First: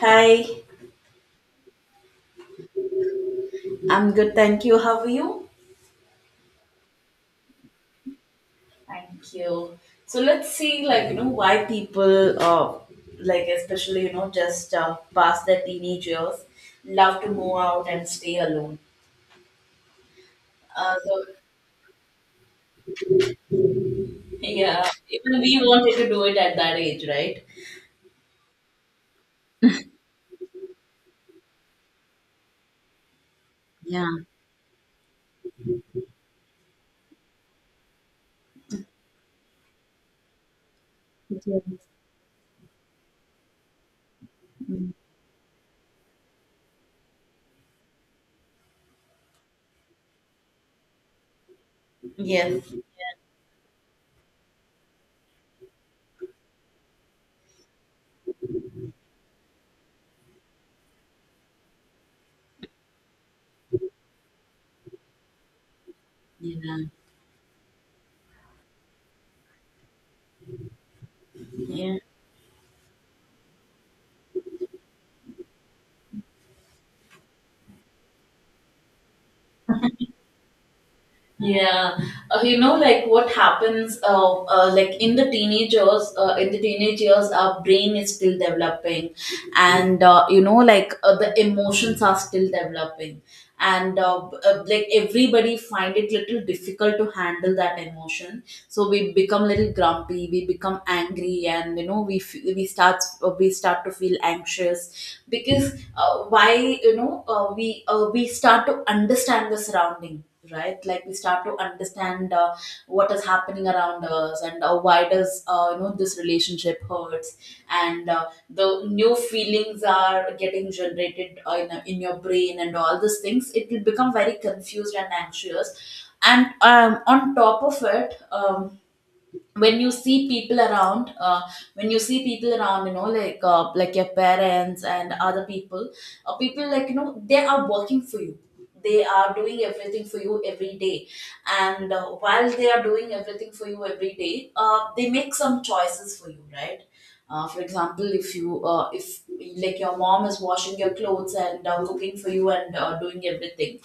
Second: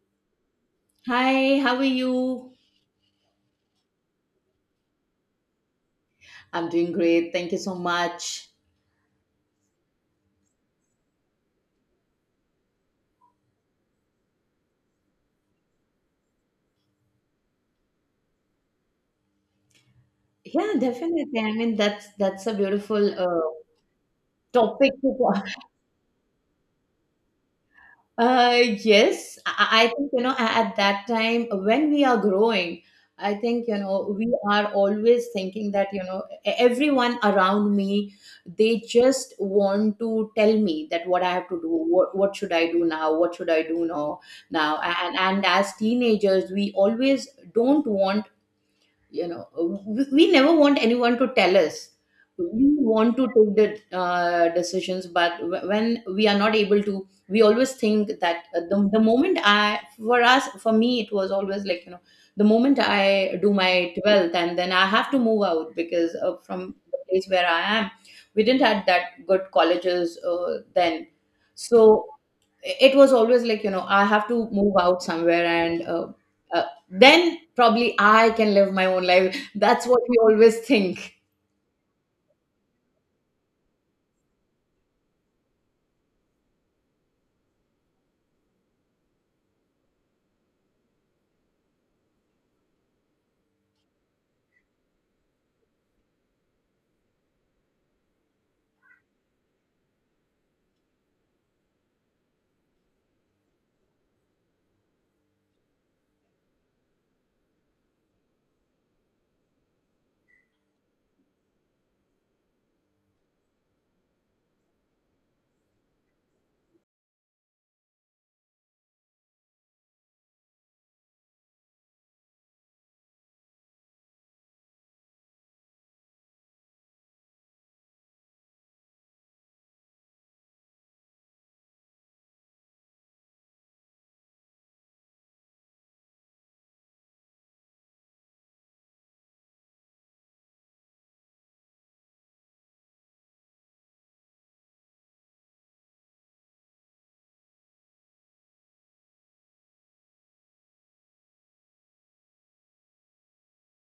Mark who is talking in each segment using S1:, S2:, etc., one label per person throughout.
S1: Hi,
S2: Hi, how are you?
S1: I'm good, thank you. How are you?
S2: I'm doing great. Thank you so much.
S1: Thank you. So let's see, like why people, like especially just past their teenage years, love to move out and stay alone.
S2: Yeah,
S1: So,
S2: definitely. I mean, that's a beautiful
S1: yeah,
S2: topic to
S1: even
S2: talk.
S1: we wanted to do it at that age, right?
S2: Uh, yes, I think you know at that time when we are growing, I think you
S1: Yeah.
S2: know we are always thinking that you know everyone around me they just want to tell me that what I have to do,
S1: Yes.
S2: what should I do now, what should I do now, and as teenagers we always don't want you know we never want anyone to tell us.
S1: Yes.
S2: We want to take the decisions, but when we are not able to, we always think that the moment I for us for me it was always like you know, the moment I do my 12th and then I have to move out because from
S1: Yeah.
S2: the place where I am we didn't have that good colleges, then,
S1: Yeah.
S2: so it was always like you know I have to move out somewhere and then probably I can live my own life. That's what we always think.
S1: Yeah, like what happens, like in the teenagers, in the teenage years, our brain is still developing, and like the emotions are still developing, and like everybody find it little difficult to handle that emotion. So we become little grumpy, we become angry, and we start to feel anxious because why we start to understand the surrounding, right? Like we start to understand what is happening around us, and why does this relationship hurts, and the new feelings are getting generated in your brain, and all these things, it will become very confused and anxious. And on top of it, when you see people around, when you see people around, like your parents and other people, people, like they are working for you, they are doing everything for you every day. And while they are doing everything for you every day, they make some choices for you, right? For example, if like your mom is washing your clothes and cooking for you and doing everything.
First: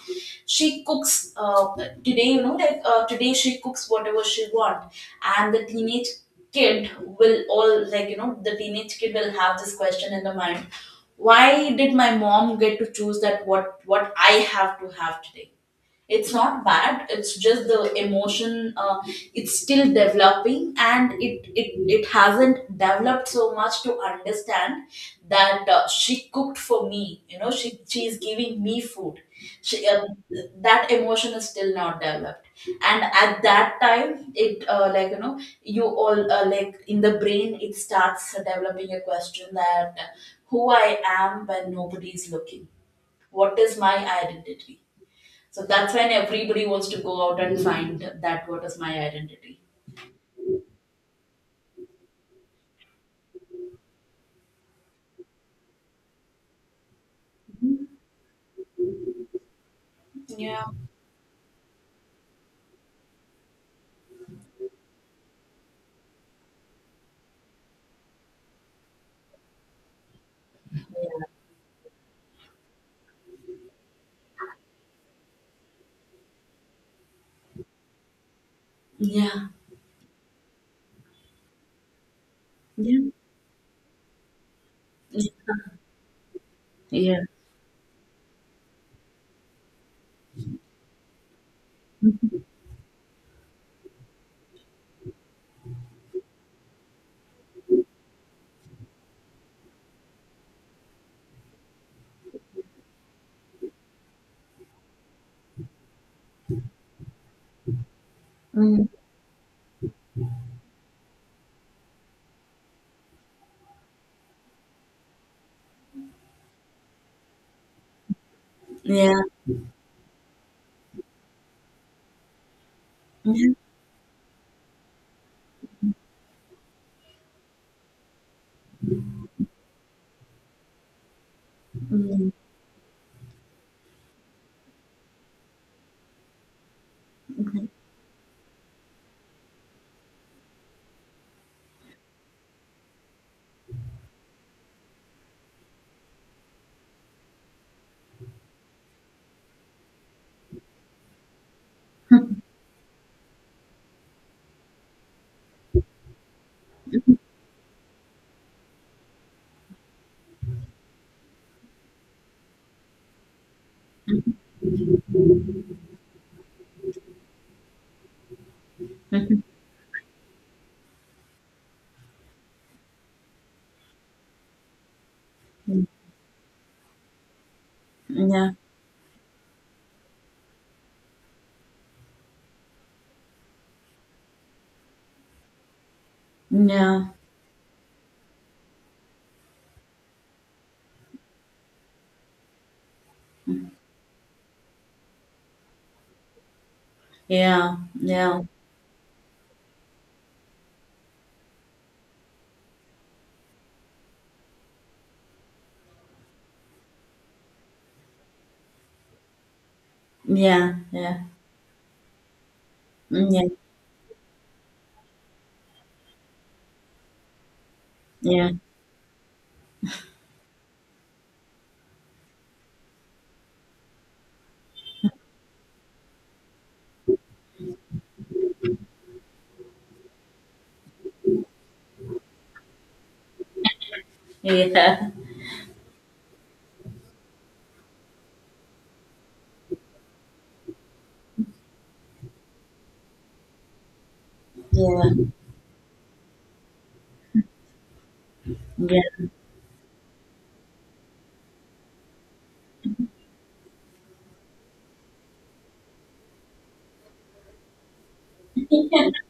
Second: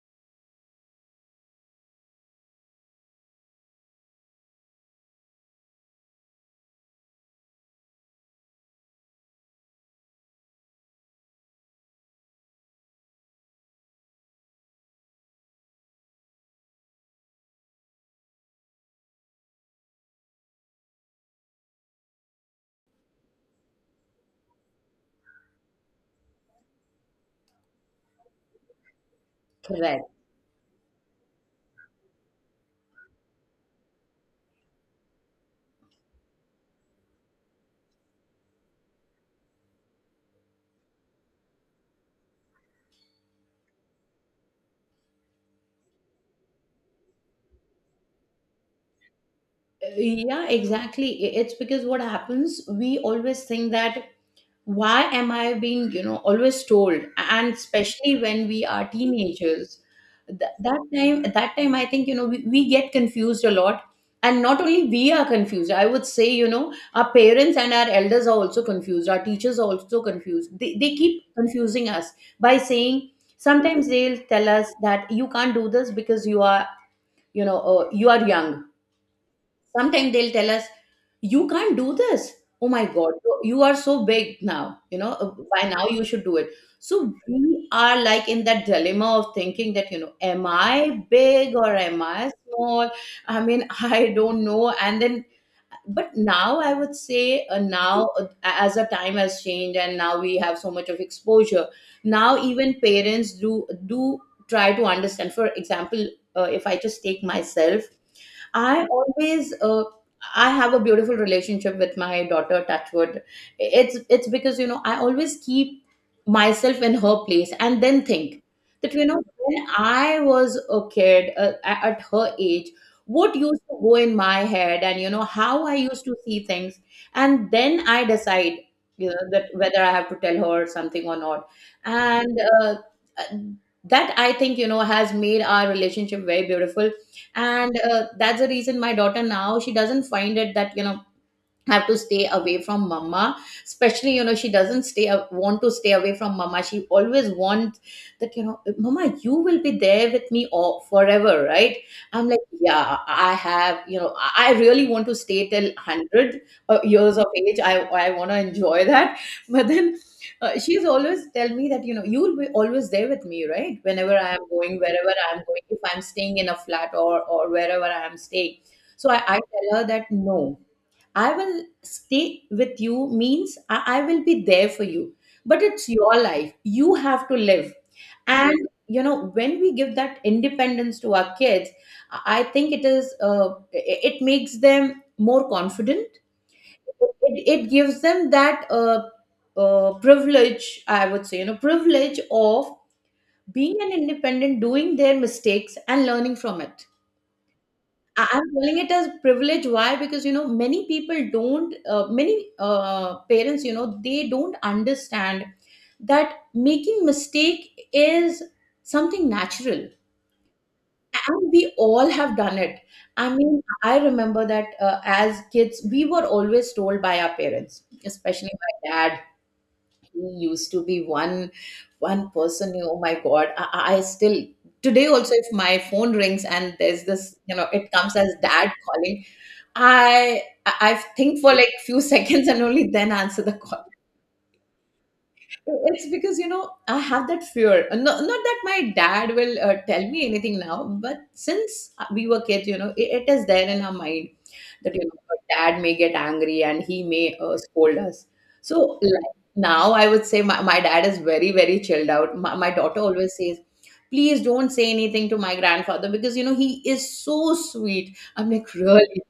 S1: She cooks, today, like today she cooks whatever she want, and the teenage kid will all, like the teenage kid will have this question in the mind: why did my mom get to choose that, what I have to have today? It's not bad, it's just the emotion, it's still developing, and it hasn't developed so much to understand that, she cooked for me, she is giving me food. she, uh,
S2: Correct.
S1: that emotion is still not developed, and at that time, it like you all like in the brain, it starts developing a question that, who I am when nobody is looking? What is my identity? So that's when everybody wants to go out and find that, what is my identity.
S2: Yeah, exactly. It's because what happens, we always think that why am I being, you know, always told, and especially when we are teenagers.
S1: Yeah.
S2: That time, at that time I think you know we get confused a lot. And not only we are confused, I would say, you know, our parents and our elders are also confused, our teachers are also confused, they keep confusing us by saying, sometimes they'll tell us that you can't do this because you are, you know, you are young.
S1: Yeah.
S2: Sometimes they'll tell us, you can't do this. Oh my
S1: Yeah.
S2: God, you are so big now. You know, by now you should do it. So
S1: Yeah.
S2: we are like in that dilemma of thinking that, you know, am I big or am I small? I mean, I don't know. And then, but now I would say, now as the time has changed and now we have so much of exposure, now even parents do try to understand. For example, if I just take myself, I
S1: Mm.
S2: always uh, I have a beautiful relationship with my daughter, Touchwood. It's because you know I always keep myself in her place and then think that you
S1: Yeah.
S2: know when I was a kid, at her age, what
S1: Yeah.
S2: used to go in my head and you know how I used to see things, and then I decide, you know, that whether I have to tell her something or not.
S1: Mm.
S2: And uh, that, I think you know, has made our relationship very beautiful.
S1: Mhm.
S2: And that's the reason my daughter now she doesn't find it that, you know, have to stay away from mama. Especially you know she doesn't stay want to stay away from mama, she always wants that you know, mama, you will be there with me all, forever, right? I'm like, yeah, I have you know I really want to stay till 100 years of age. I want to enjoy that. But then she's always tell me that, you know, you will be always there with me, right? Whenever I am going, wherever I am going, if I'm staying in a flat or wherever I am staying. So I
S1: Mhm.
S2: tell her that no, I will stay with you means I will be there for you. But
S1: Mhm.
S2: it's your life. You have to live.
S1: Yeah.
S2: And, you know, when we give that independence to our kids, I think it is, it makes them more confident.
S1: Yeah.
S2: It gives them that privilege, I would say, you know, privilege of being an independent, doing their mistakes and learning from it.
S1: Yeah.
S2: I'm calling it as privilege. Why? Because you know many people don't, many parents, you know, they don't understand that making mistake is something natural,
S1: Yeah. Yeah.
S2: and we all have done it. I
S1: Yeah.
S2: mean, I remember that as kids, we were always told by our parents, especially
S1: Yeah.
S2: my dad. He used to be one person. Oh my god, I still today also, if my phone rings and there's this, you know, it comes as dad calling, i i I think for like few seconds and only then answer the call.
S1: Yeah.
S2: It's because you know I have that fear. No, not that my dad will tell me anything now, but since we were kids you know it is there in our mind that you
S1: Yeah.
S2: know dad may get angry and he may scold us. So
S1: Yeah.
S2: like, now I would say my dad is very chilled out. My daughter always says, please don't say anything to my grandfather because you know he is so sweet. I'm like, really?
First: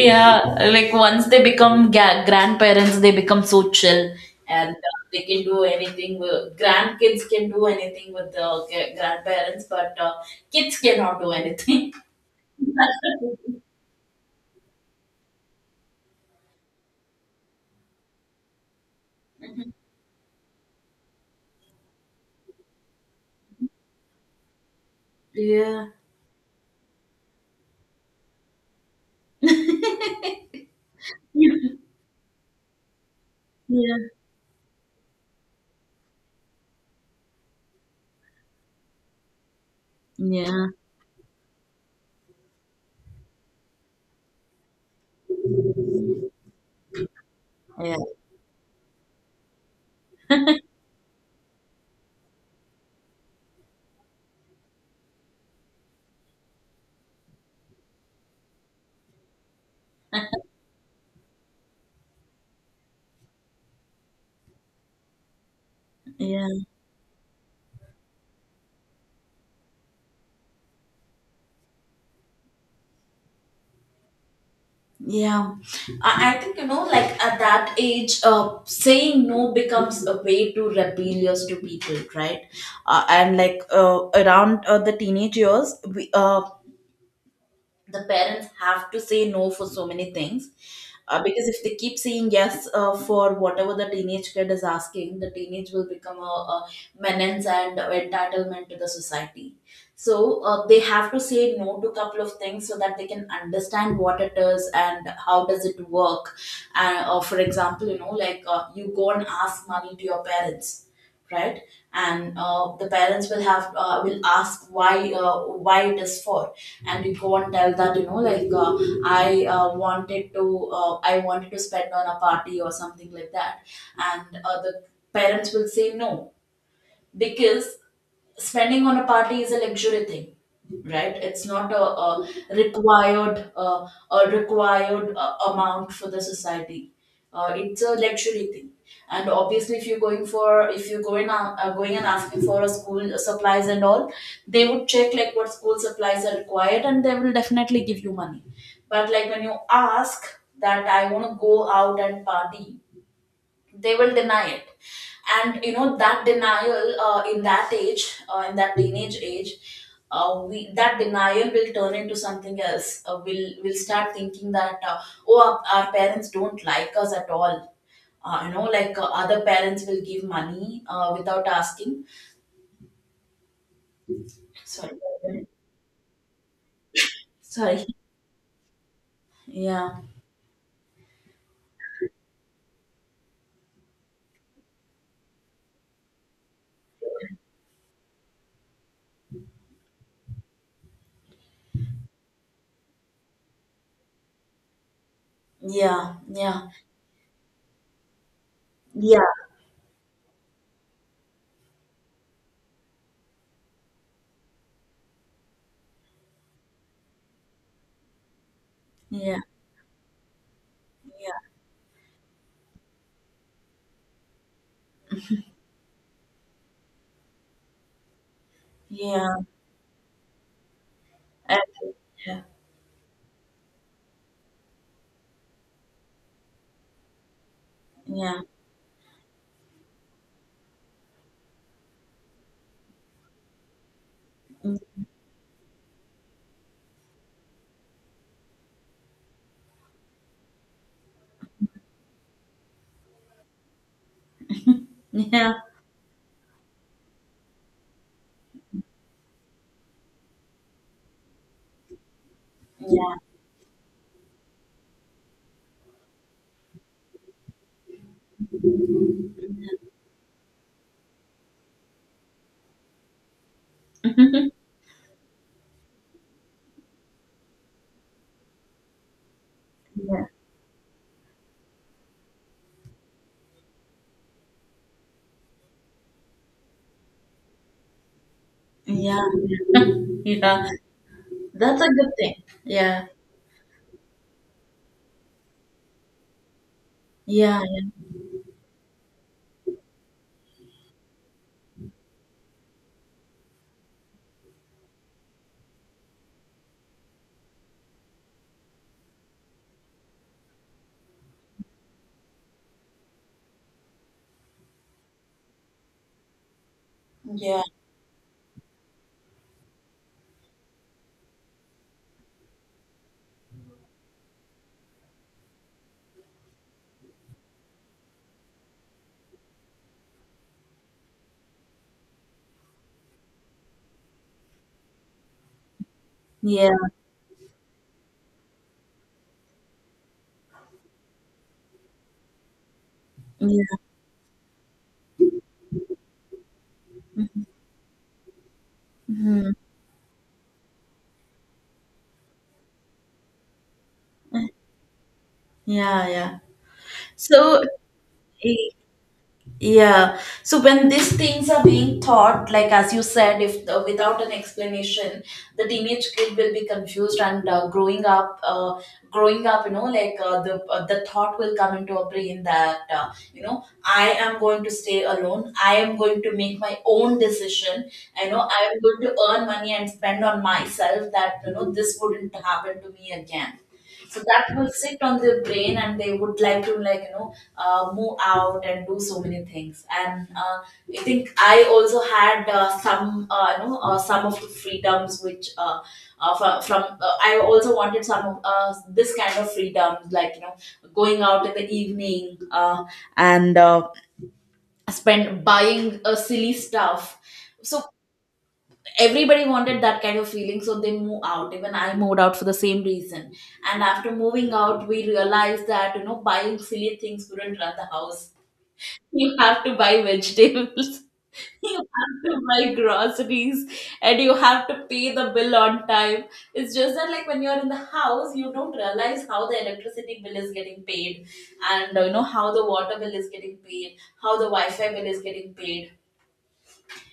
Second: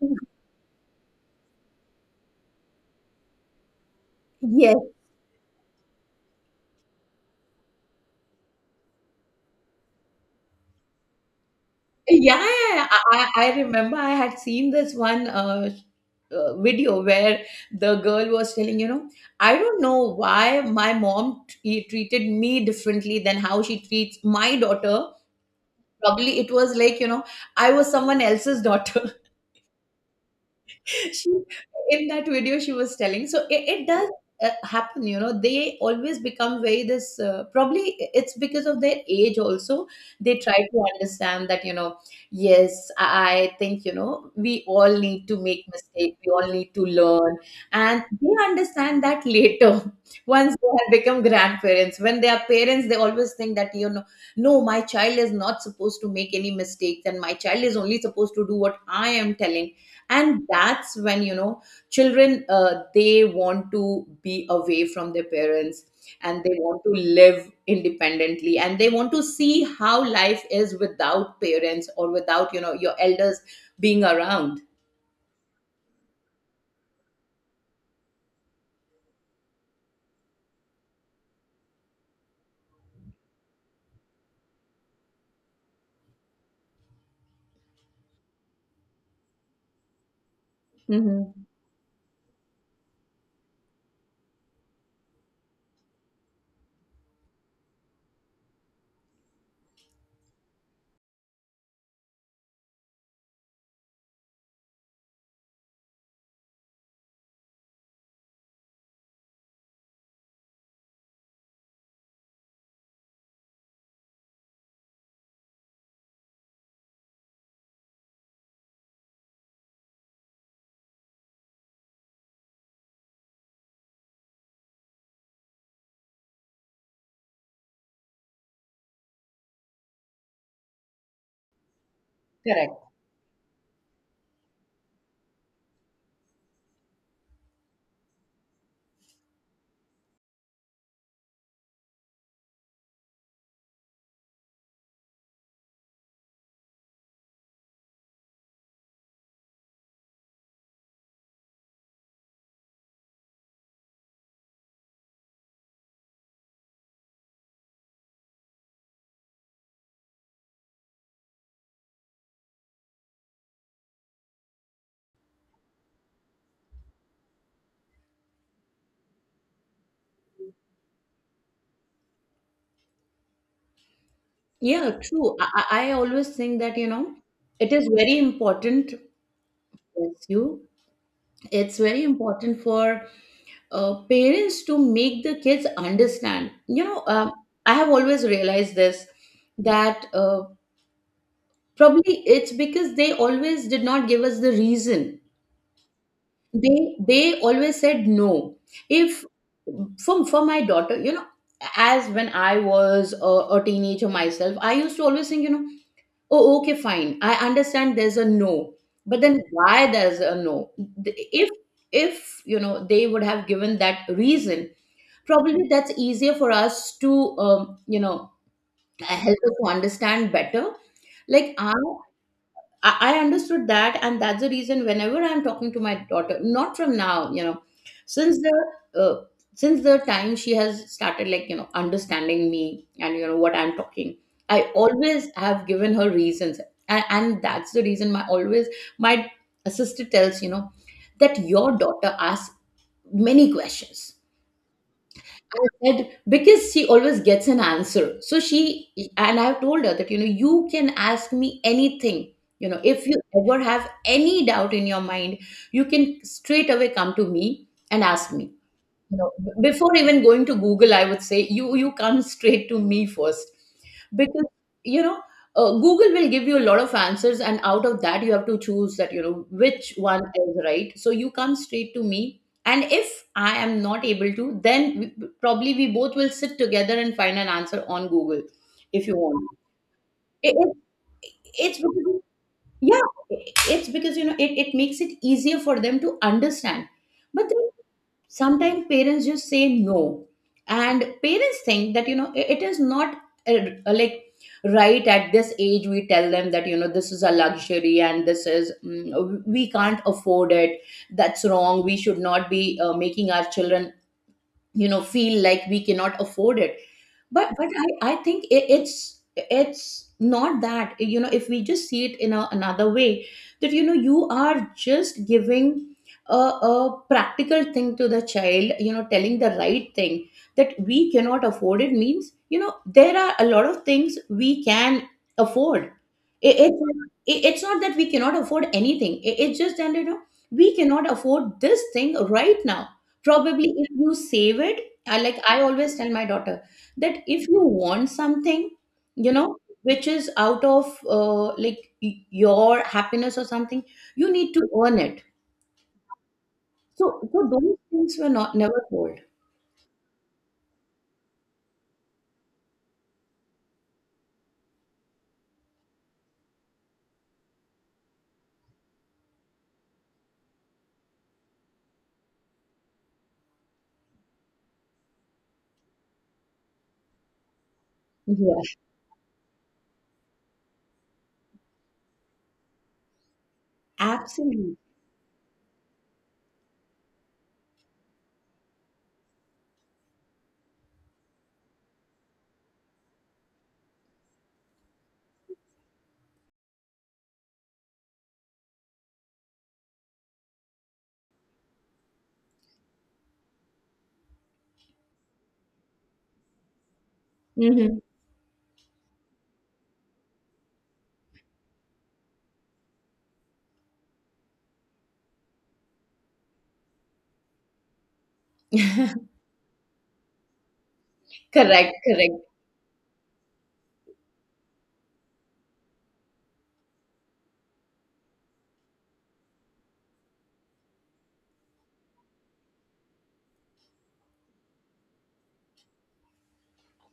S2: Yes.
S1: like once they become grandparents, they become so chill, and
S2: Yeah.
S1: they can do anything. Grandkids can do anything with the grandparents, but kids cannot do anything.
S2: I remember I had seen this one video where the girl was telling, you know, I don't know why my mom treated me differently than how she treats my daughter.
S1: Yeah,
S2: Probably it was like, you know, I was someone else's daughter. She In that video she was telling. So it
S1: yeah,
S2: does happen, you know. They always become very this, probably it's because of their age also. They try
S1: yeah,
S2: to understand that, you know, I think you know we all need to make mistakes, we all need to learn,
S1: yeah,
S2: and they understand that later. Once they have become grandparents, when they are parents they always think that, you know, no, my child is not supposed to make any mistakes, and my child is only supposed to do what I am telling. And that's when, you know, children they want to be away from their parents, and
S1: yeah.
S2: they want to live independently, and they want to see how life is without parents or without, you know, your elders being around.
S1: Yeah, I think like at that age, saying no becomes a way to rebellious to people, right? And like around the teenage years, we the parents have to say no for so many things,
S2: Hmm.
S1: because if they keep saying yes, for whatever the teenage kid is asking, the teenage will become a menace and entitlement to the society. So they have to say no to a couple of things so that they can understand what it is and how does it work. And for example, like you go and ask money to your parents, right? And the parents will ask why, why it is for. And we go and tell that, like i uh, wanted to I wanted to spend on a party or something like that. And the parents will say no, because spending on a party is a luxury thing, right? It's not
S2: Correct.
S1: required uh, a required amount for the society, it's a luxury thing. And obviously, if you're going for if you're going out, going and asking for a school supplies and all, they would check like what school supplies are required, and they will definitely give you money. But like when you ask that I want to go out and party, they will deny it. And that denial, in that teenage age, we that denial will turn into something else. We'll start thinking that, oh, our parents don't like us at all, like other parents will give money without asking.
S2: Yeah,
S1: Sorry.
S2: true. I always think that, you know, it
S1: Sorry.
S2: is very important.
S1: Yeah.
S2: Yes, you, it's very important for parents to make the kids understand. You know, I have always realized this, that probably it's because they always did not give us the reason.
S1: Yeah, yeah,
S2: They always said no.
S1: yeah,
S2: If, for for my daughter, you know, as when I was a teenager myself, I used to always think, you know, oh, okay, fine, I understand. There's a no, but
S1: yeah,
S2: then why there's a no?
S1: yeah,
S2: If if you know they would have given that reason, probably that's easier for us to, you know,
S1: yeah,
S2: help us to understand better. Like
S1: and- yeah,
S2: I understood that. And that's the reason whenever I'm talking to my daughter, not from now you know, since
S1: yeah.
S2: the uh, since the time she has started, like you know, understanding me and you know what I'm talking, I always have given her reasons. And that's the reason, my always my sister tells, you know, that your daughter asks many questions.
S1: Mm-hmm.
S2: I said because she always gets an answer. So she, and I've told her that you know you can ask me anything. You know, if you ever have any doubt in your mind, you can straight away come to me and ask me. You know, before even going to Google, I would say you come straight to me first,
S1: Yeah.
S2: because you know, google will give you a lot of answers, and out of that you have to choose that you know which one
S1: Yeah.
S2: is right. So you come straight to me, and if I am not able to, then probably we both will sit together and find an answer on Google if you
S1: Yeah.
S2: want. it,
S1: Yeah.
S2: it, it's
S1: That's a good
S2: because,
S1: thing. Yeah.
S2: yeah, it's because, you know, it makes it easier for them to understand. But
S1: Yeah.
S2: then sometimes parents just say no, and parents think that, you know, it is not, like, right at this age we tell them that, you know, this is a luxury and this is, mm, we can't afford it. That's wrong. We should not be making our children, you know, feel like we cannot afford it. but
S1: Yeah.
S2: but I think it's not that, you know, if we just see it in a, another way, that you know you are just giving a practical thing to the child, you know, telling the right thing. That we cannot afford it means, you know, there are a lot of things we can afford. it, it,
S1: Yeah.
S2: it- it's not that we cannot afford anything. It's just that you know we cannot afford this thing right now. Probably
S1: Yeah.
S2: if you save it. I, like, I always tell my daughter that
S1: Yeah.
S2: if you want something, you
S1: Mhm.
S2: know, which is out of your happiness or something, you need to earn it.
S1: Yeah. Yeah.
S2: So, So
S1: So,
S2: those things were not
S1: eh,
S2: never told.
S1: yeah. So when these things are being taught, like as you said, if without an explanation, the teenage kid will be confused, and growing up, like the thought will come into a brain that, I am going to stay alone. I am going to make my own decision. I know
S2: Yeah,
S1: I am going to earn money and spend on myself. That, this wouldn't happen to me again. So that will
S2: absolutely.
S1: sit on their brain, and they would like to, like move out and do so many things. And I think I also had some, some of the freedoms which from I also wanted some of this kind of freedom, like going out in the evening, and spend buying silly stuff. So
S2: Mhm.
S1: everybody wanted that kind of feeling, so they move out. Even I moved out for the same reason, and after moving out we realized that, buying silly things wouldn't run the house. You have to buy vegetables. You
S2: Correct,
S1: have to
S2: correct.
S1: buy groceries, and you have to pay the bill on time. It's just that, like when you're in the house, you don't realize how the electricity bill is getting paid, and how the water bill is getting paid, how the wi-fi bill is getting paid.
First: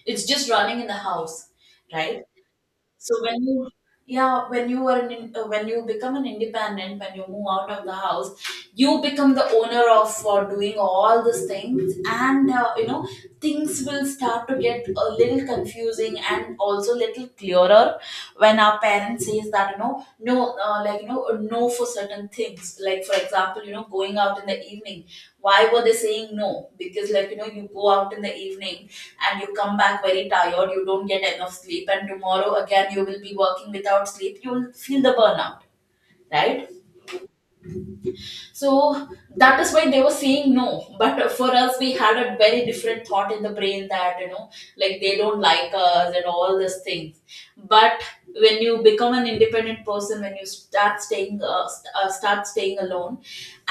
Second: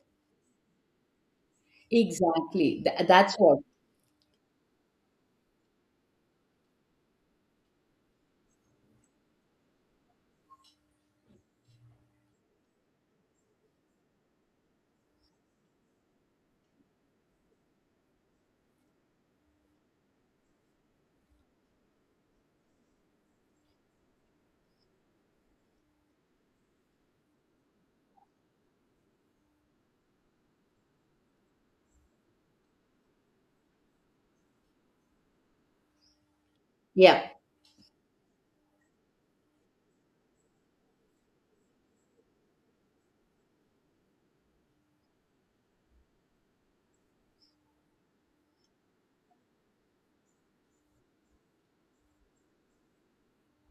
S1: It's just running in the house, right?
S2: Exactly,
S1: So
S2: that's
S1: when
S2: what.
S1: you yeah, when you become an independent, when you move out of the house, you become the owner of doing all these things, and things will start to get a little confusing, and also little clearer. When our parents says that, no, like no, for certain things, like for example, going out in the evening, why were they saying no? Because, like you go out in the evening and you come back very tired, you don't get enough sleep, and tomorrow again you will be working without sleep, you will feel the burnout, right?
S2: Yeah,
S1: So that is why they were saying no. But for us, we had a very different thought in the brain, that, like they don't like us, and all these things. But when you become an independent person, when you start staying alone,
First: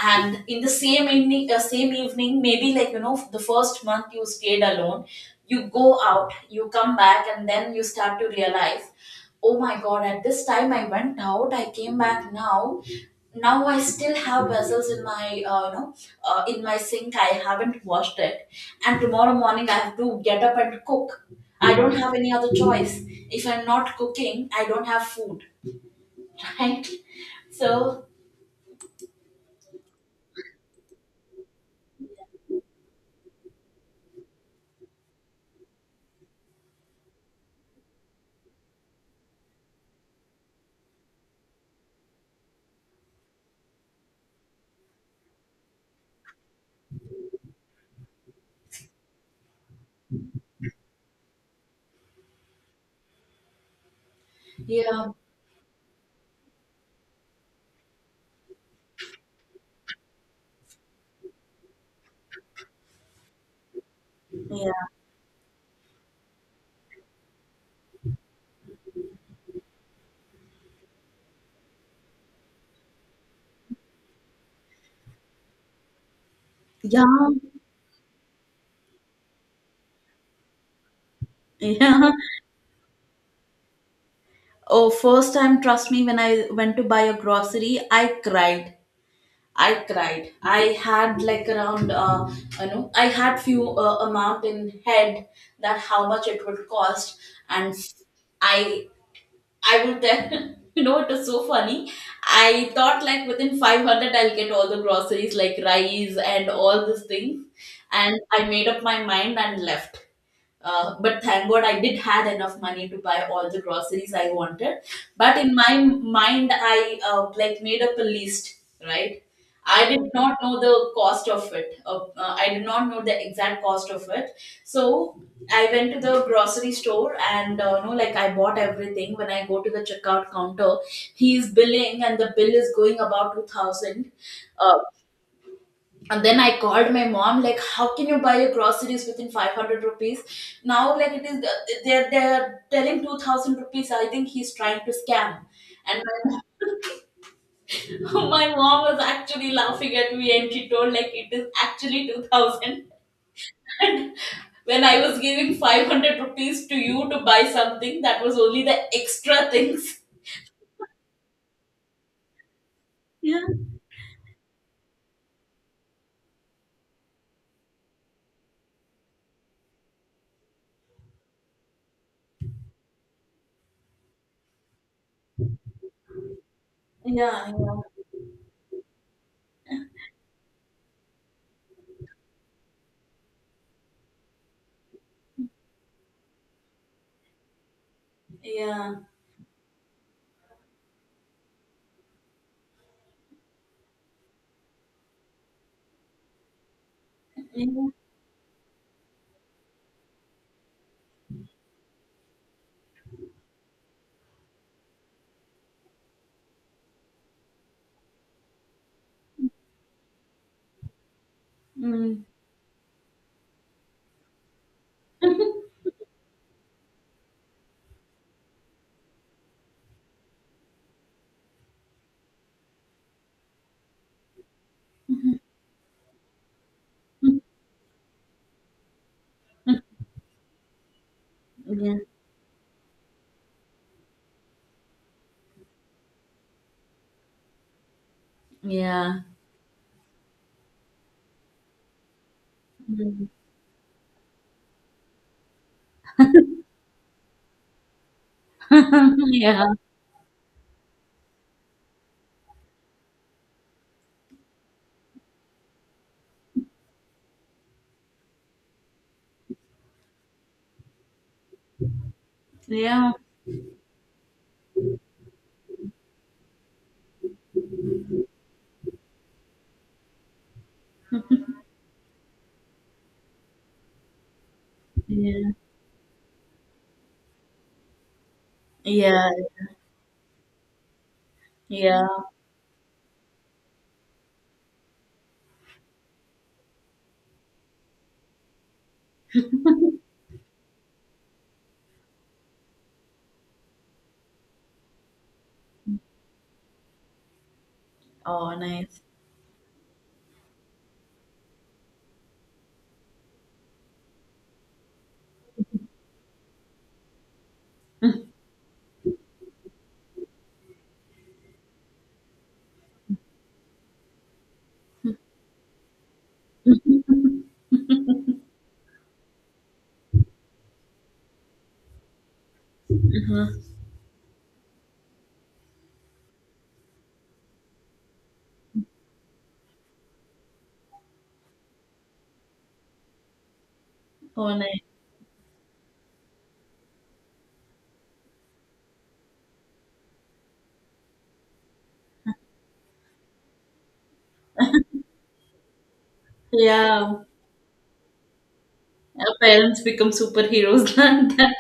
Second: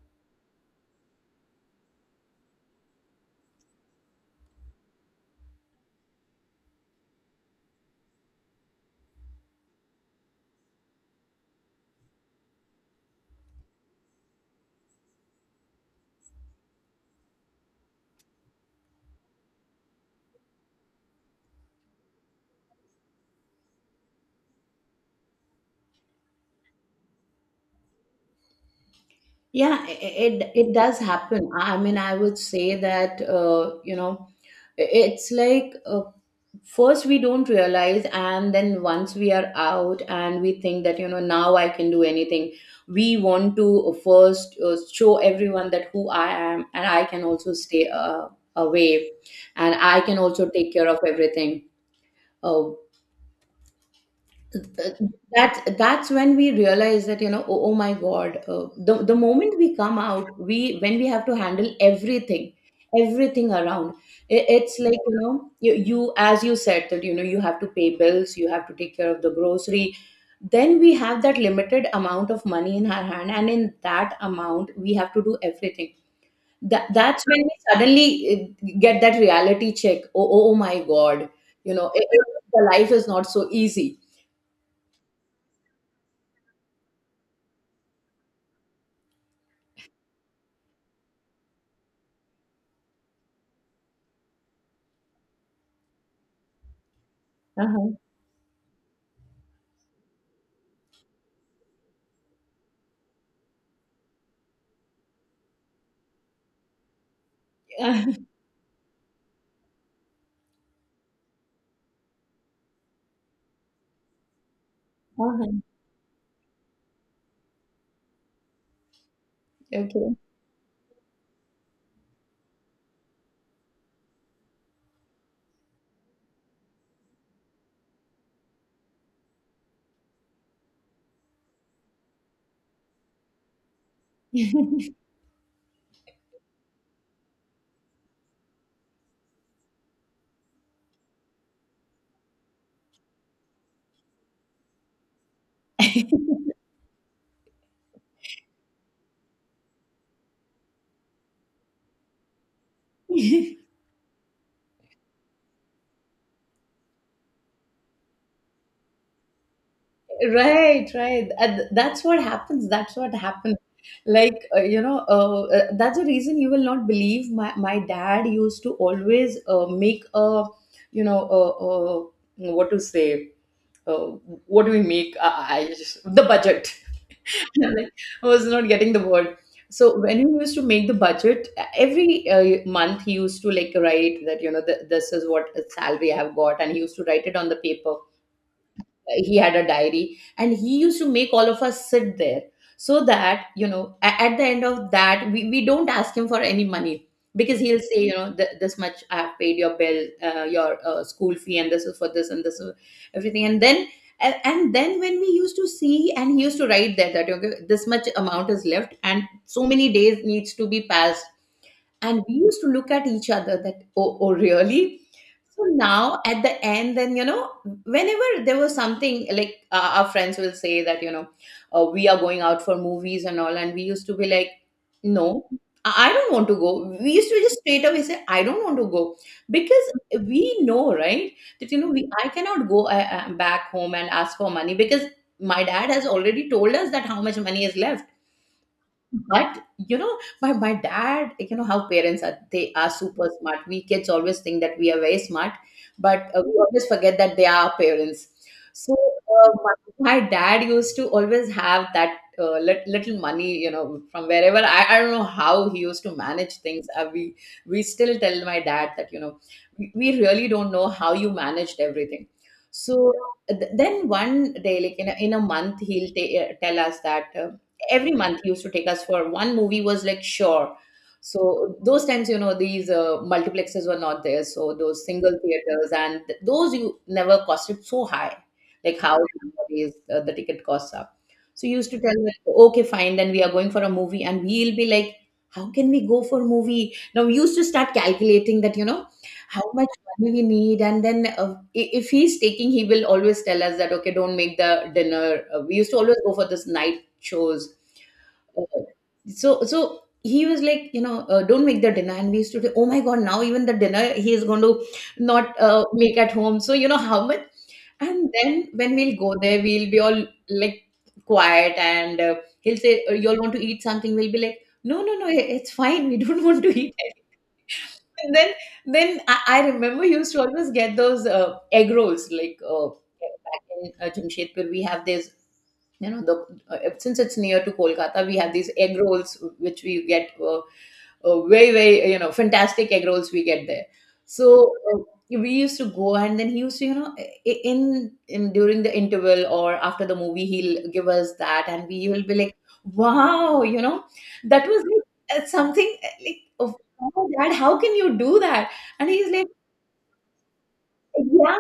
S1: and in the same evening, maybe like the first month you stayed alone, you go out, you come back, and then you start to realize, oh my god, at this time I went out, I came back, now I still have vessels in my, uh, you know in my sink, I haven't washed it, and tomorrow morning I have to get up and cook. I don't have any other choice. If I'm not cooking, I don't have food. Right? So
S2: yeah, it it does happen. I I mean, I would say that you know, it's like first we don't realize, and then once we are out and we think that you know now I can do anything. We want to first show everyone that who I am, and I can also stay away, and I can also take care of everything. uh, uh,
S1: yeah.
S2: that's when we realize that you know oh, oh my god, the moment we come out, we when we have to handle everything, everything around.
S1: Yeah.
S2: It's like you know you, as you said that you know you have to pay bills, you have to take care of the grocery. Then we have that limited amount of money in our hand, and in that amount we have to do everything. that,
S1: Yeah.
S2: that's when we suddenly get that reality check. Oh, oh, oh my god, you know,
S1: Yeah.
S2: the life is not so easy.
S1: Oh, first time, trust me, when I went to buy a grocery, I cried. I cried. I had like around, I had few amount in head, that how much it would cost. And
S2: Uh-huh.
S1: I, I would then, it was so funny. I thought like within 500 I'll get all the groceries, like rice and all these things, and I made up my mind and left. But thank God, I did had enough money to buy all the groceries I wanted. But in
S2: Uh-huh.
S1: my mind, I like made up a list, right? I did not know the cost of it. I did not know the exact cost of it. So I went to the grocery store, and no, like I bought everything. When I go to the checkout counter, he is billing, and the bill is going about 2000. uh,
S2: Okay.
S1: and then I called my mom, like, how can you buy your groceries within 500 rupees now? Like, it is... they're telling 2000 rupees. I think he's trying to scam. And my, my mom was actually laughing at me, and she told, like, it is actually 2000. And when I was giving 500 rupees to you to buy something, that was only the extra things.
S2: Right, right. And that's what happens. That's what
S1: Yeah.
S2: happens. Like, that's the reason you will not believe. My dad used to always make a, you know, uh, uh, what to say, uh, what do we make? I just, the budget.
S1: Yeah,
S2: Like, I was not getting the word. So when he used to make the budget, every month, he used to like write that, you know, th this is what salary I've got, and he used to write it on the paper.
S1: yeah, yeah,
S2: He had a diary, and he used to make all of us sit there, so that you know at the end of that, we don't ask him for any money, because he'll
S1: yeah.
S2: say you know this much I have paid your bill, your school fee, and this is for this, and this is everything. And then and then when we used to see, and he used to write there that okay this much amount is left, and so many days needs to be passed,
S1: Mm.
S2: and we used to look at each other that oh, oh really. So now at the end, then you know, whenever there was something like our friends will say that you know, we are going out for movies and all, and we used to be like, no, I don't want to go. We used to
S1: Yeah,
S2: just straight away say, I don't want to go, because we know, right, that you know, we I cannot go back home and ask for money, because my dad has already told us that how much money is left.
S1: yeah.
S2: But you know, my dad, you know how parents are, they are
S1: Mm.
S2: super smart. We kids always think that we are very smart, but we always forget that they are our parents. So
S1: Yeah,
S2: my dad used to always have that little money, you know, from wherever. I don't know how he used to manage things. We still tell my dad that you know we really don't know how you managed everything.
S1: yeah,
S2: So then one day, like in a month, tell us that. Every month he used to take us for one movie, was like sure. So those times you know these multiplexes were not there, so those single
S1: yeah,
S2: theaters and those you never costed so high, like how
S1: yeah,
S2: nowadays the ticket costs up. So he used to
S1: yeah.
S2: tell me, okay fine, then we are going for a movie, and we'll be like, how can we go for movie now? We used to start calculating that you know how much money we need. And then if he's taking, he will always tell us that okay don't make the dinner, we used to always go for this night shows.
S1: Oh, nice.
S2: So so he was like, you know, don't make the dinner, and we used to say, oh my god, now even the dinner he is going to not make at home. So you know how much. And then when we'll go there, we'll be all like quiet, and he'll say, you all want to eat something?" We'll be like, no, no, no, it's fine. We don't want to eat anything. And then I remember you used to always get those egg rolls like.
S1: Huh.
S2: Back in Jamshedpur, we have this, you know, the since it's near to Kolkata, we have these egg rolls which we get very very you know fantastic egg rolls we get there.
S1: Oh,
S2: So
S1: nice.
S2: we used to go, and then he used to you know in during the interval or after the movie, he'll give us that, and we will be like wow, you know, that was like, something like oh,
S1: Yeah,
S2: wow, dad how can you do that. And he's
S1: our
S2: like
S1: parents become superheroes like that.
S2: yeah,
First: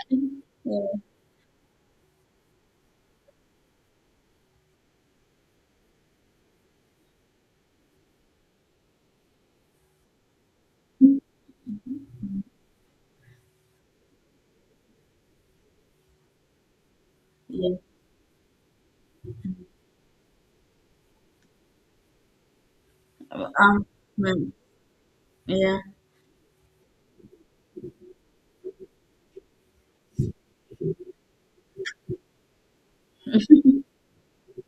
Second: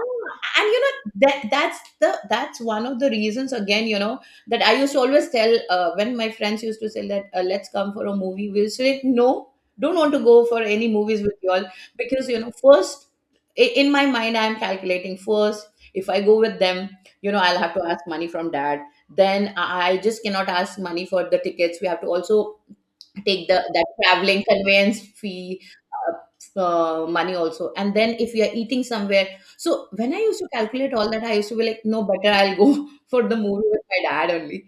S2: and you
S1: Yeah,
S2: know that that's one of the reasons again, you know, that I used to always tell when my friends used to say that let's come for a movie, we'll say no, don't want to go for any movies with y'all, because you know first in my mind I'm calculating first, if I go with them, you know, I'll
S1: yeah.
S2: have to ask money from dad. Then I just cannot ask money for the tickets. We have to also take the
S1: Um,
S2: that traveling
S1: um,
S2: conveyance fee
S1: yeah,
S2: uh, money also. And then if you are eating somewhere. So when I used to calculate all that, I used to be like no, better I'll go for the movie with my dad only.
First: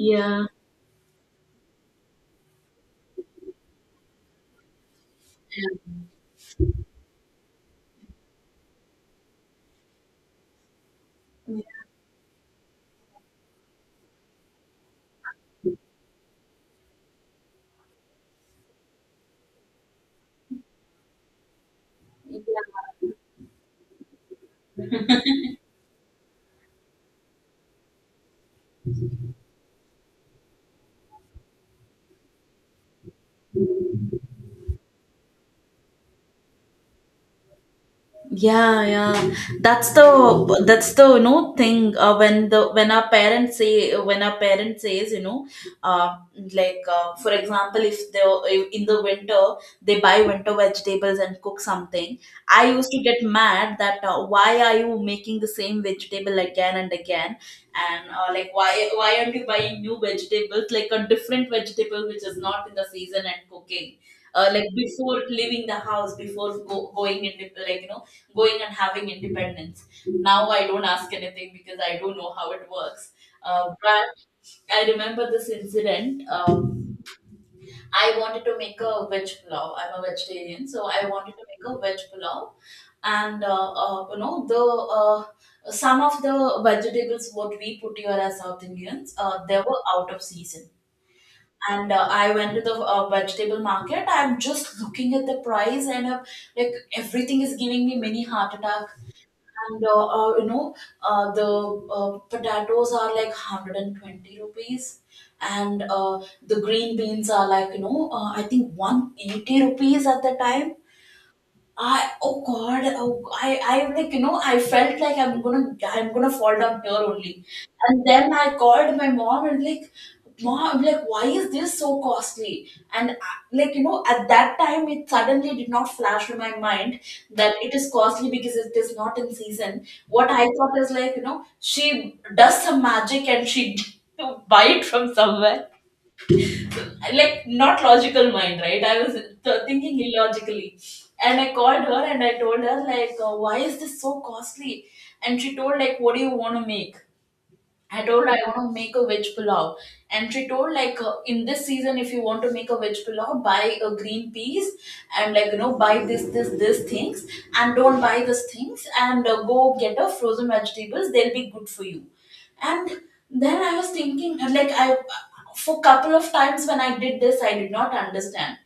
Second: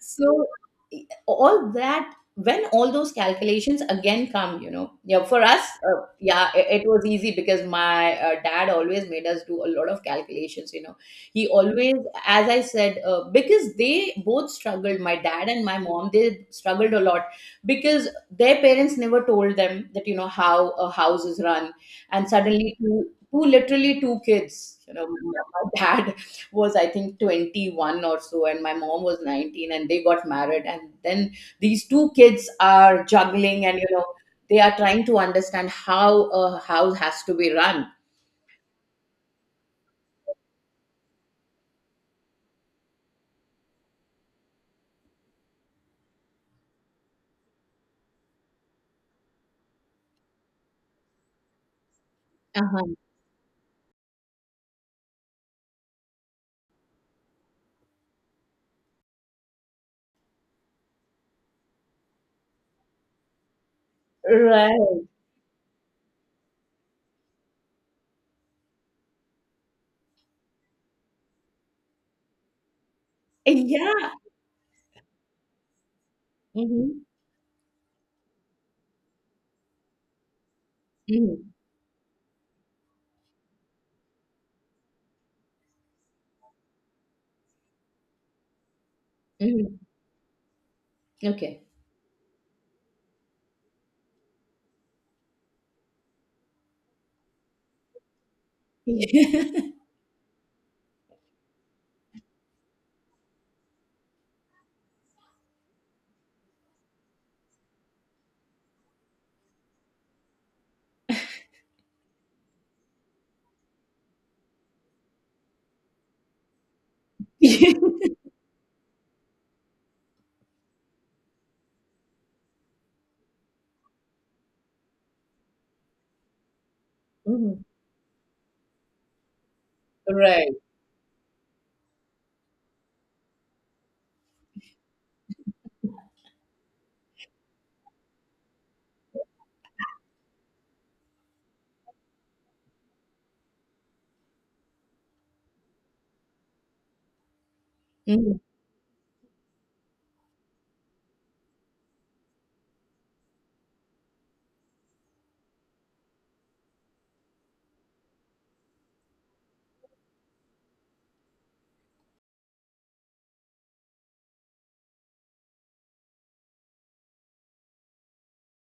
S2: So all that when all those calculations again come, you know, yeah, for us yeah, it was easy, because my dad always made us do a lot of calculations, you know. He always, as I said because they both struggled, my dad and my mom, they struggled a lot, because their parents never told them that you know how a house is run. And suddenly two two literally two kids, you know, my dad was I think 21 or so, and my mom was 19, and they got married. And then these two kids are juggling, and you know they are trying to understand how a house has to be run.
S1: Yeah, yeah, that's the thing, when the... when our parents say, when our parents says, you know, uh, like, for example, if they... if in the winter they buy winter vegetables and cook something, I used
S2: Uh-huh.
S1: to get mad that, why are you making the same vegetable again and again? And, like, why aren't you buying new vegetables, like a different vegetable which is not in the season and cooking. Like,
S2: Right.
S1: before leaving the house, before going in, like, you know, going and having independence, now I don't ask anything because I don't know how it works.
S2: Yeah.
S1: But I remember this incident. Um,
S2: Mm-hmm.
S1: I wanted to make a veg pulao. I'm a vegetarian, so I wanted to
S2: Mm-hmm.
S1: make a veg pulao. And, you know, the, uh, some of the vegetables what we put here as south indians, they were
S2: Mm-hmm.
S1: out of season.
S2: Okay.
S1: And, I went to the, vegetable market. I'm just looking at the price, and, like, everything is giving me mini heart attack. And, you know, the, potatoes are like 120 rupees, and, the green beans are like, you know, I think 180 rupees at the time. I... oh god, oh, I like, you know, I felt like I'm gonna fall down here only, and then I called my mom and, like, mom, like, why is this so costly? And I... like, you know, at that time it suddenly did not flash to my mind that
S2: Mhm.
S1: it is costly because it is not in season. What I
S2: Right.
S1: thought is, like, you know, she does some magic and she buy it from somewhere, like, not logical mind, right? I was thinking illogically. And I called her and I told her, like, why is this so costly? And she told, like, what do you want to make? I told her
S2: Mhm.
S1: I want to make a veg pulao, and she told, like, in this season, if you want to make a veg pulao, buy a green peas and, like, you know, buy this things, and don't buy these things, and, go get a frozen vegetables. They'll be good for you. And then I was thinking, like, I... for couple of times when I did this, I did not understand,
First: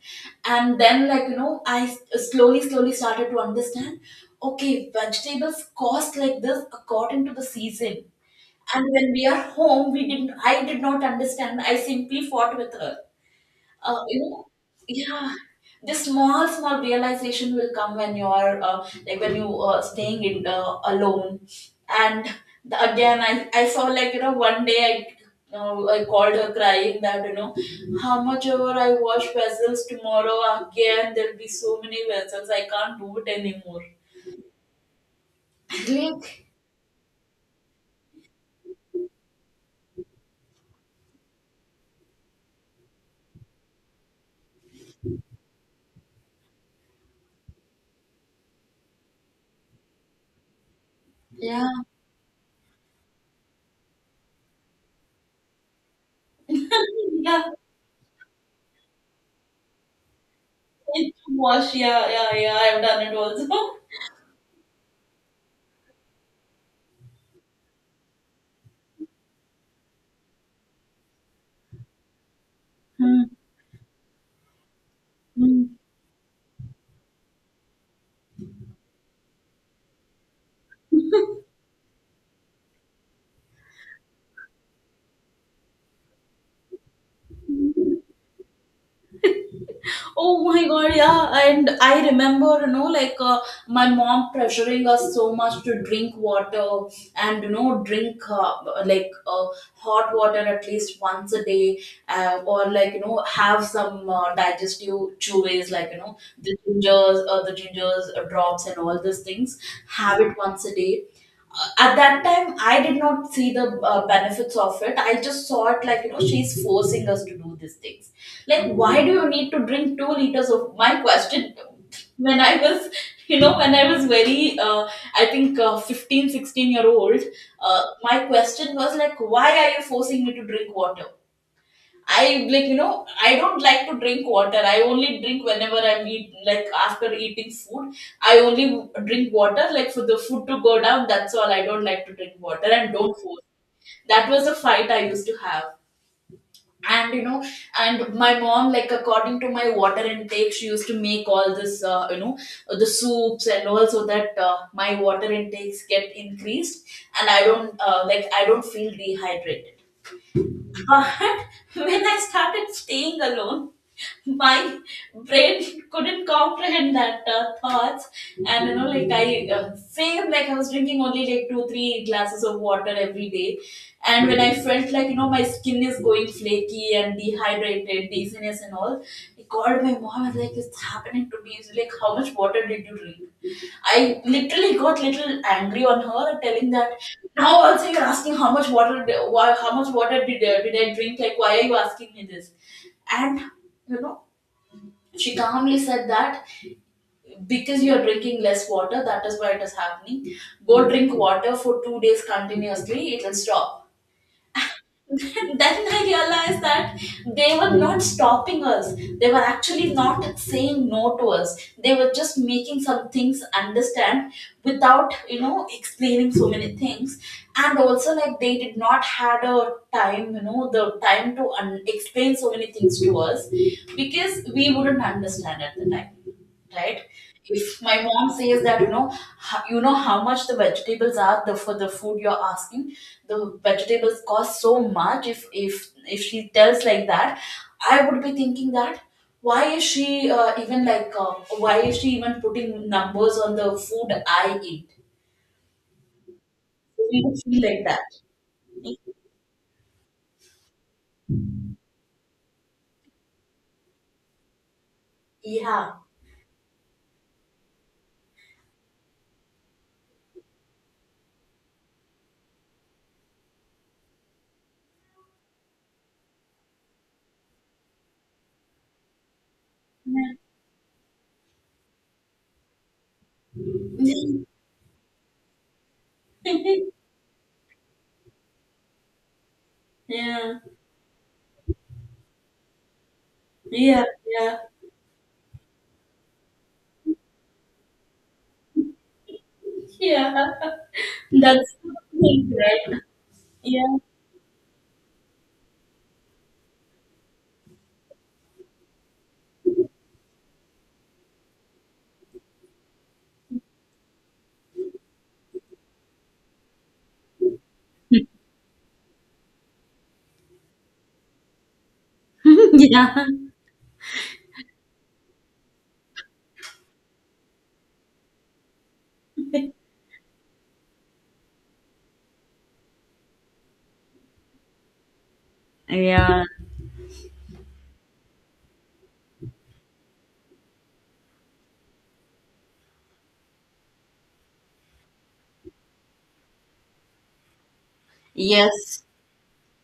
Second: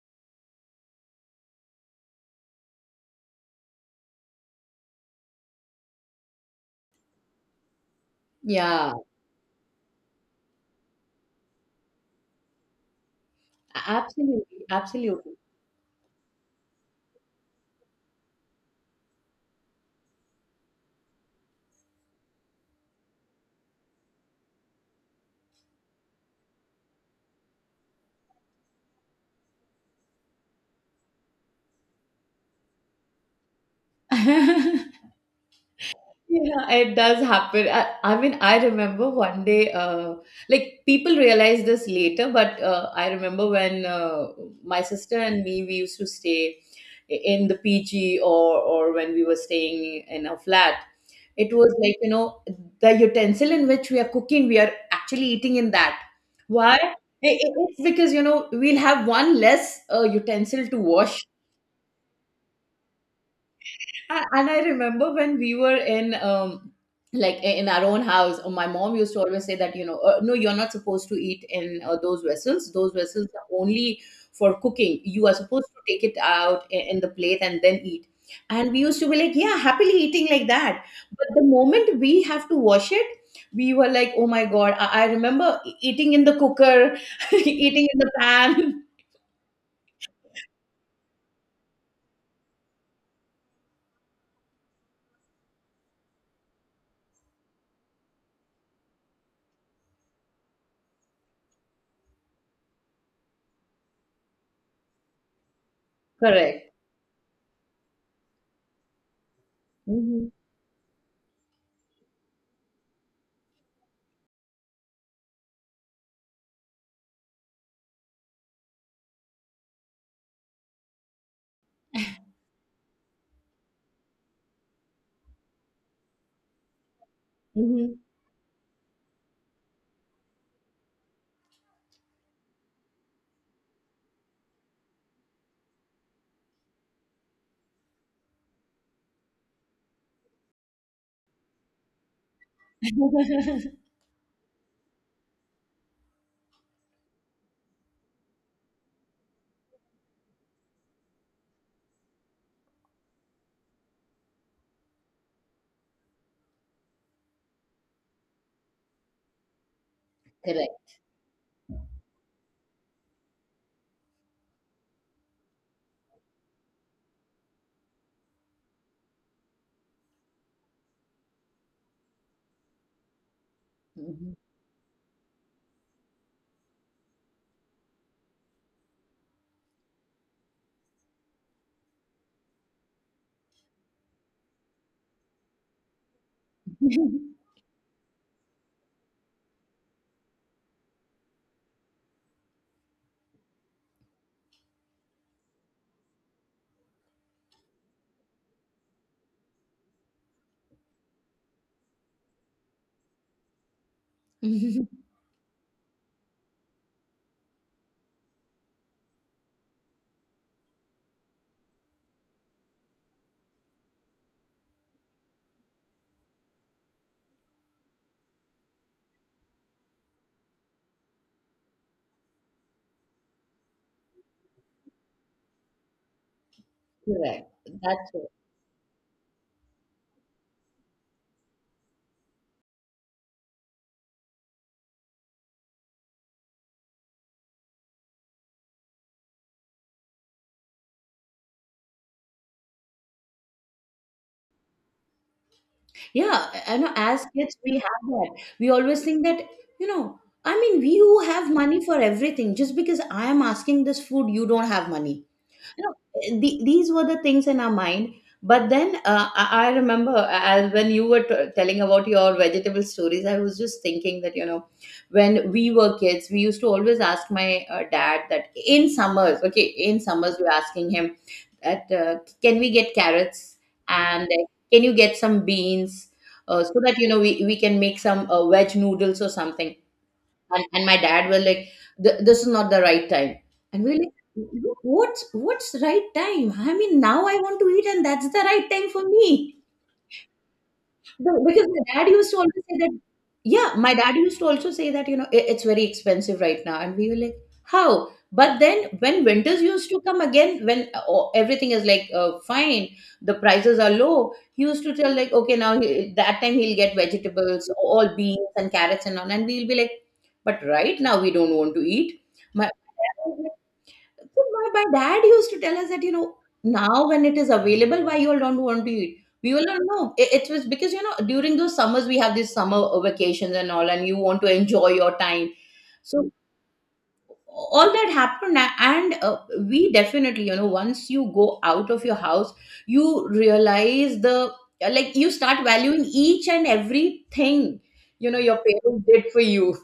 S1: and then, like, you know, I slowly slowly started to understand. Okay, vegetables cost like this according to the season. And
S2: Yeah.
S1: when we are home, we didn't I did not understand, I simply fought with her. You know,
S2: Absolutely,
S1: yeah,
S2: absolutely.
S1: the small small realization will come when you are, like, when you, staying in, alone. And the... again, I saw, like, you know, one day I called her crying that, you know, how much ever I wash vessels tomorrow, again there'll be so many vessels. I can't do it anymore.
S2: Yeah, it does happen. I mean, I remember one day, like people realize this later, but I remember when my sister and me, we used to stay in the PG, or when we were staying in a flat. It
S1: Yeah.
S2: was like, you know, the utensil in which we are cooking, we are actually eating in that. Why?
S1: Yeah.
S2: It's because, you know, we'll have one less utensil to
S1: It's
S2: wash.
S1: wash, yeah, yeah, yeah. I've done it also.
S2: And I remember when we were in, like in our own house, my mom used to always say that, you know, no, you're not supposed to eat in those vessels. Those
S1: Hmm.
S2: vessels are only for cooking. You are supposed
S1: Mm.
S2: to take it out in the plate and then eat. And we used to be like, yeah, happily eating like that. But the moment we have to wash it, we were like, oh my God, I remember eating in the cooker, eating in the pan.
S1: Oh my god, yeah. And I remember, you know, like, my mom pressuring us so much to drink water and, you know, drink, like, hot water at least once a day, or, like, you know, have some, digestive chewables, like, you know, the
S2: Correct.
S1: gingers, uh, the gingers drops and all these things. Have
S2: Hmm.
S1: it once a day. At that time I did not see the, benefits of it, I just saw it like, you know, she's forcing us to do these things, like, why do you need to drink 2 liters? Of my question when I was... you know, when I was very, I think, 15 16 year old, uh,
S2: Hmm.
S1: my question was, like, why are you forcing me to drink water? I, like, you know, I don't like to drink water. I only drink whenever I'm eat like after eating food. I only drink water like for the food to go down. That's all. I don't like to drink water, and don't force. That was a fight I used to have. And, you know, and my mom, like, according to my water intake, she used to make all this, you know, the soups, and also that, my water intakes get increased and I don't, like, I don't feel dehydrated.
S2: Correct.
S1: But when I started staying alone, my brain couldn't comprehend that, thoughts. And, you know, like, I feel like I was drinking only like 2 3 glasses of water every day. And when I felt like, you know, my skin is going flaky and dehydrated, dizziness and all, I called my mom. I was like, it's happening to me. She's like, how much water did you drink? I literally got little angry on her, telling that,
S2: Mhm.
S1: now also you're asking how much water? Why, how much water did I drink? Like, why are you asking me this? And, you know, she calmly said that because you're drinking less water, that is why it is happening. Go drink water for 2 days continuously, it'll stop. Then I realized that they were not stopping us. They were actually not saying no to us. They were just making some things understand without, you know, explaining so many things. And also, like, they did not had a time, you know, the time to explain so many things to us because we wouldn't understand at the time, right?
S2: Correct.
S1: If my
S2: That's
S1: mom
S2: it.
S1: says that, you know, you know, how much the vegetables are, the for the food you're asking, the vegetables cost so much. If if she tells like that, I would be thinking that why is she, even, like, why is she even putting numbers on the food I eat?
S2: Yeah, I know,
S1: We
S2: as
S1: would
S2: kids
S1: feel
S2: we
S1: like that.
S2: have that. We always think that, you know, I mean, we who have money for everything, just because I am asking this food, you don't have money. You
S1: Yeah,
S2: know, these were the things in our mind. But then I remember as when you were telling about your vegetable stories, I was just thinking that, you know, when we were kids, we used to always ask my dad that in summers, okay, in summers, we were asking him that, can we get carrots, and can you get some beans, so that, you know, we can make some veg noodles or something.
S1: yeah,
S2: And my dad were like, This is not the right time." And we're
S1: yeah,
S2: like,
S1: yeah,
S2: What's right time? I mean, now I want to eat, and that's the right time for me."
S1: yeah.
S2: No, because
S1: That's the
S2: my dad used to
S1: thing,
S2: always say that,
S1: right?
S2: yeah, my
S1: Yeah.
S2: dad used to also say that, you know, It's very expensive right now." And we were like, how? But then when winters used to come again, when oh, everything is like fine, the prices are low, he used to tell, like, okay, now he, that time he'll get vegetables, all beans and carrots and all. And we'll be like, but right now we don't want to eat. My
S1: Yeah,
S2: so my dad used to tell us that, you know, now when it is available, why you all don't want to eat? We will not know. It was because, you know, during those summers, we have these summer vacations and all, and you want to enjoy your time. So
S1: yeah,
S2: all that happened. And we definitely, you know, once you go out of your house, you realize the, like, you start valuing each and everything, you know, your
S1: yes.
S2: parents did for you.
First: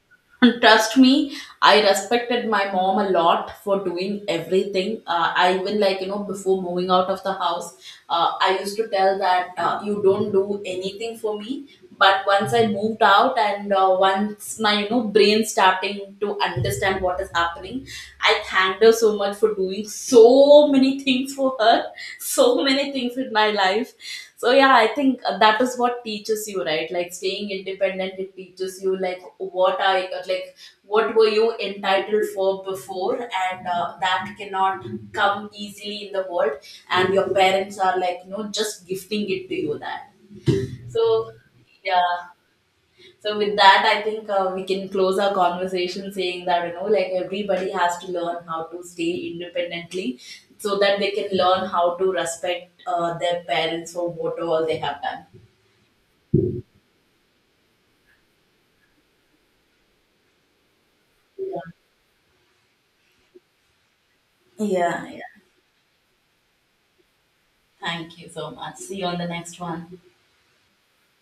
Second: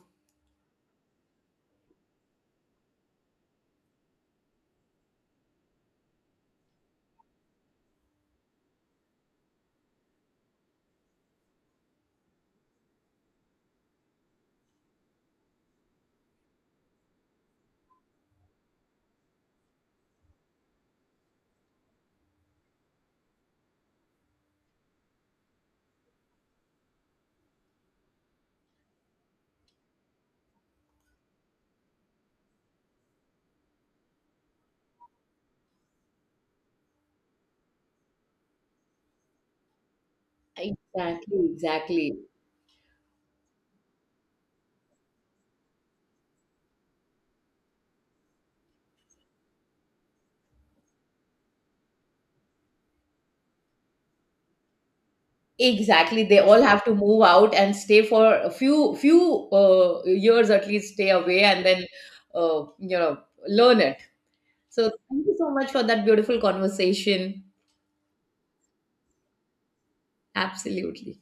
S1: Trust me, I respected my mom a lot for doing everything. I even, like, you know, before moving out of the house, I used to tell that, you don't do anything for me. But once I moved out and, once my, you know, brain starting to understand what is happening, I thanked her so much for doing so many things for her, so many things in my life. So yeah, I think, that is what teaches you, right? Like, staying independent, it teaches you like what I, like, what were you entitled for before, and, that cannot come easily in the world, and your parents are like, you know, just gifting it to you, that. So
S2: Exactly,
S1: yeah,
S2: exactly.
S1: so with that, I think, we can close our conversation saying that, you know, like, everybody has to learn how to stay independently so that they can learn how to respect, their parents for whatever they have done.
S2: Exactly, they all have to move out and stay for a few years at least, stay away and then you know learn it. So
S1: Yeah, yeah.
S2: thank you so much for that beautiful conversation.
S1: Thank you so much. See you on the next one.
S2: Absolutely.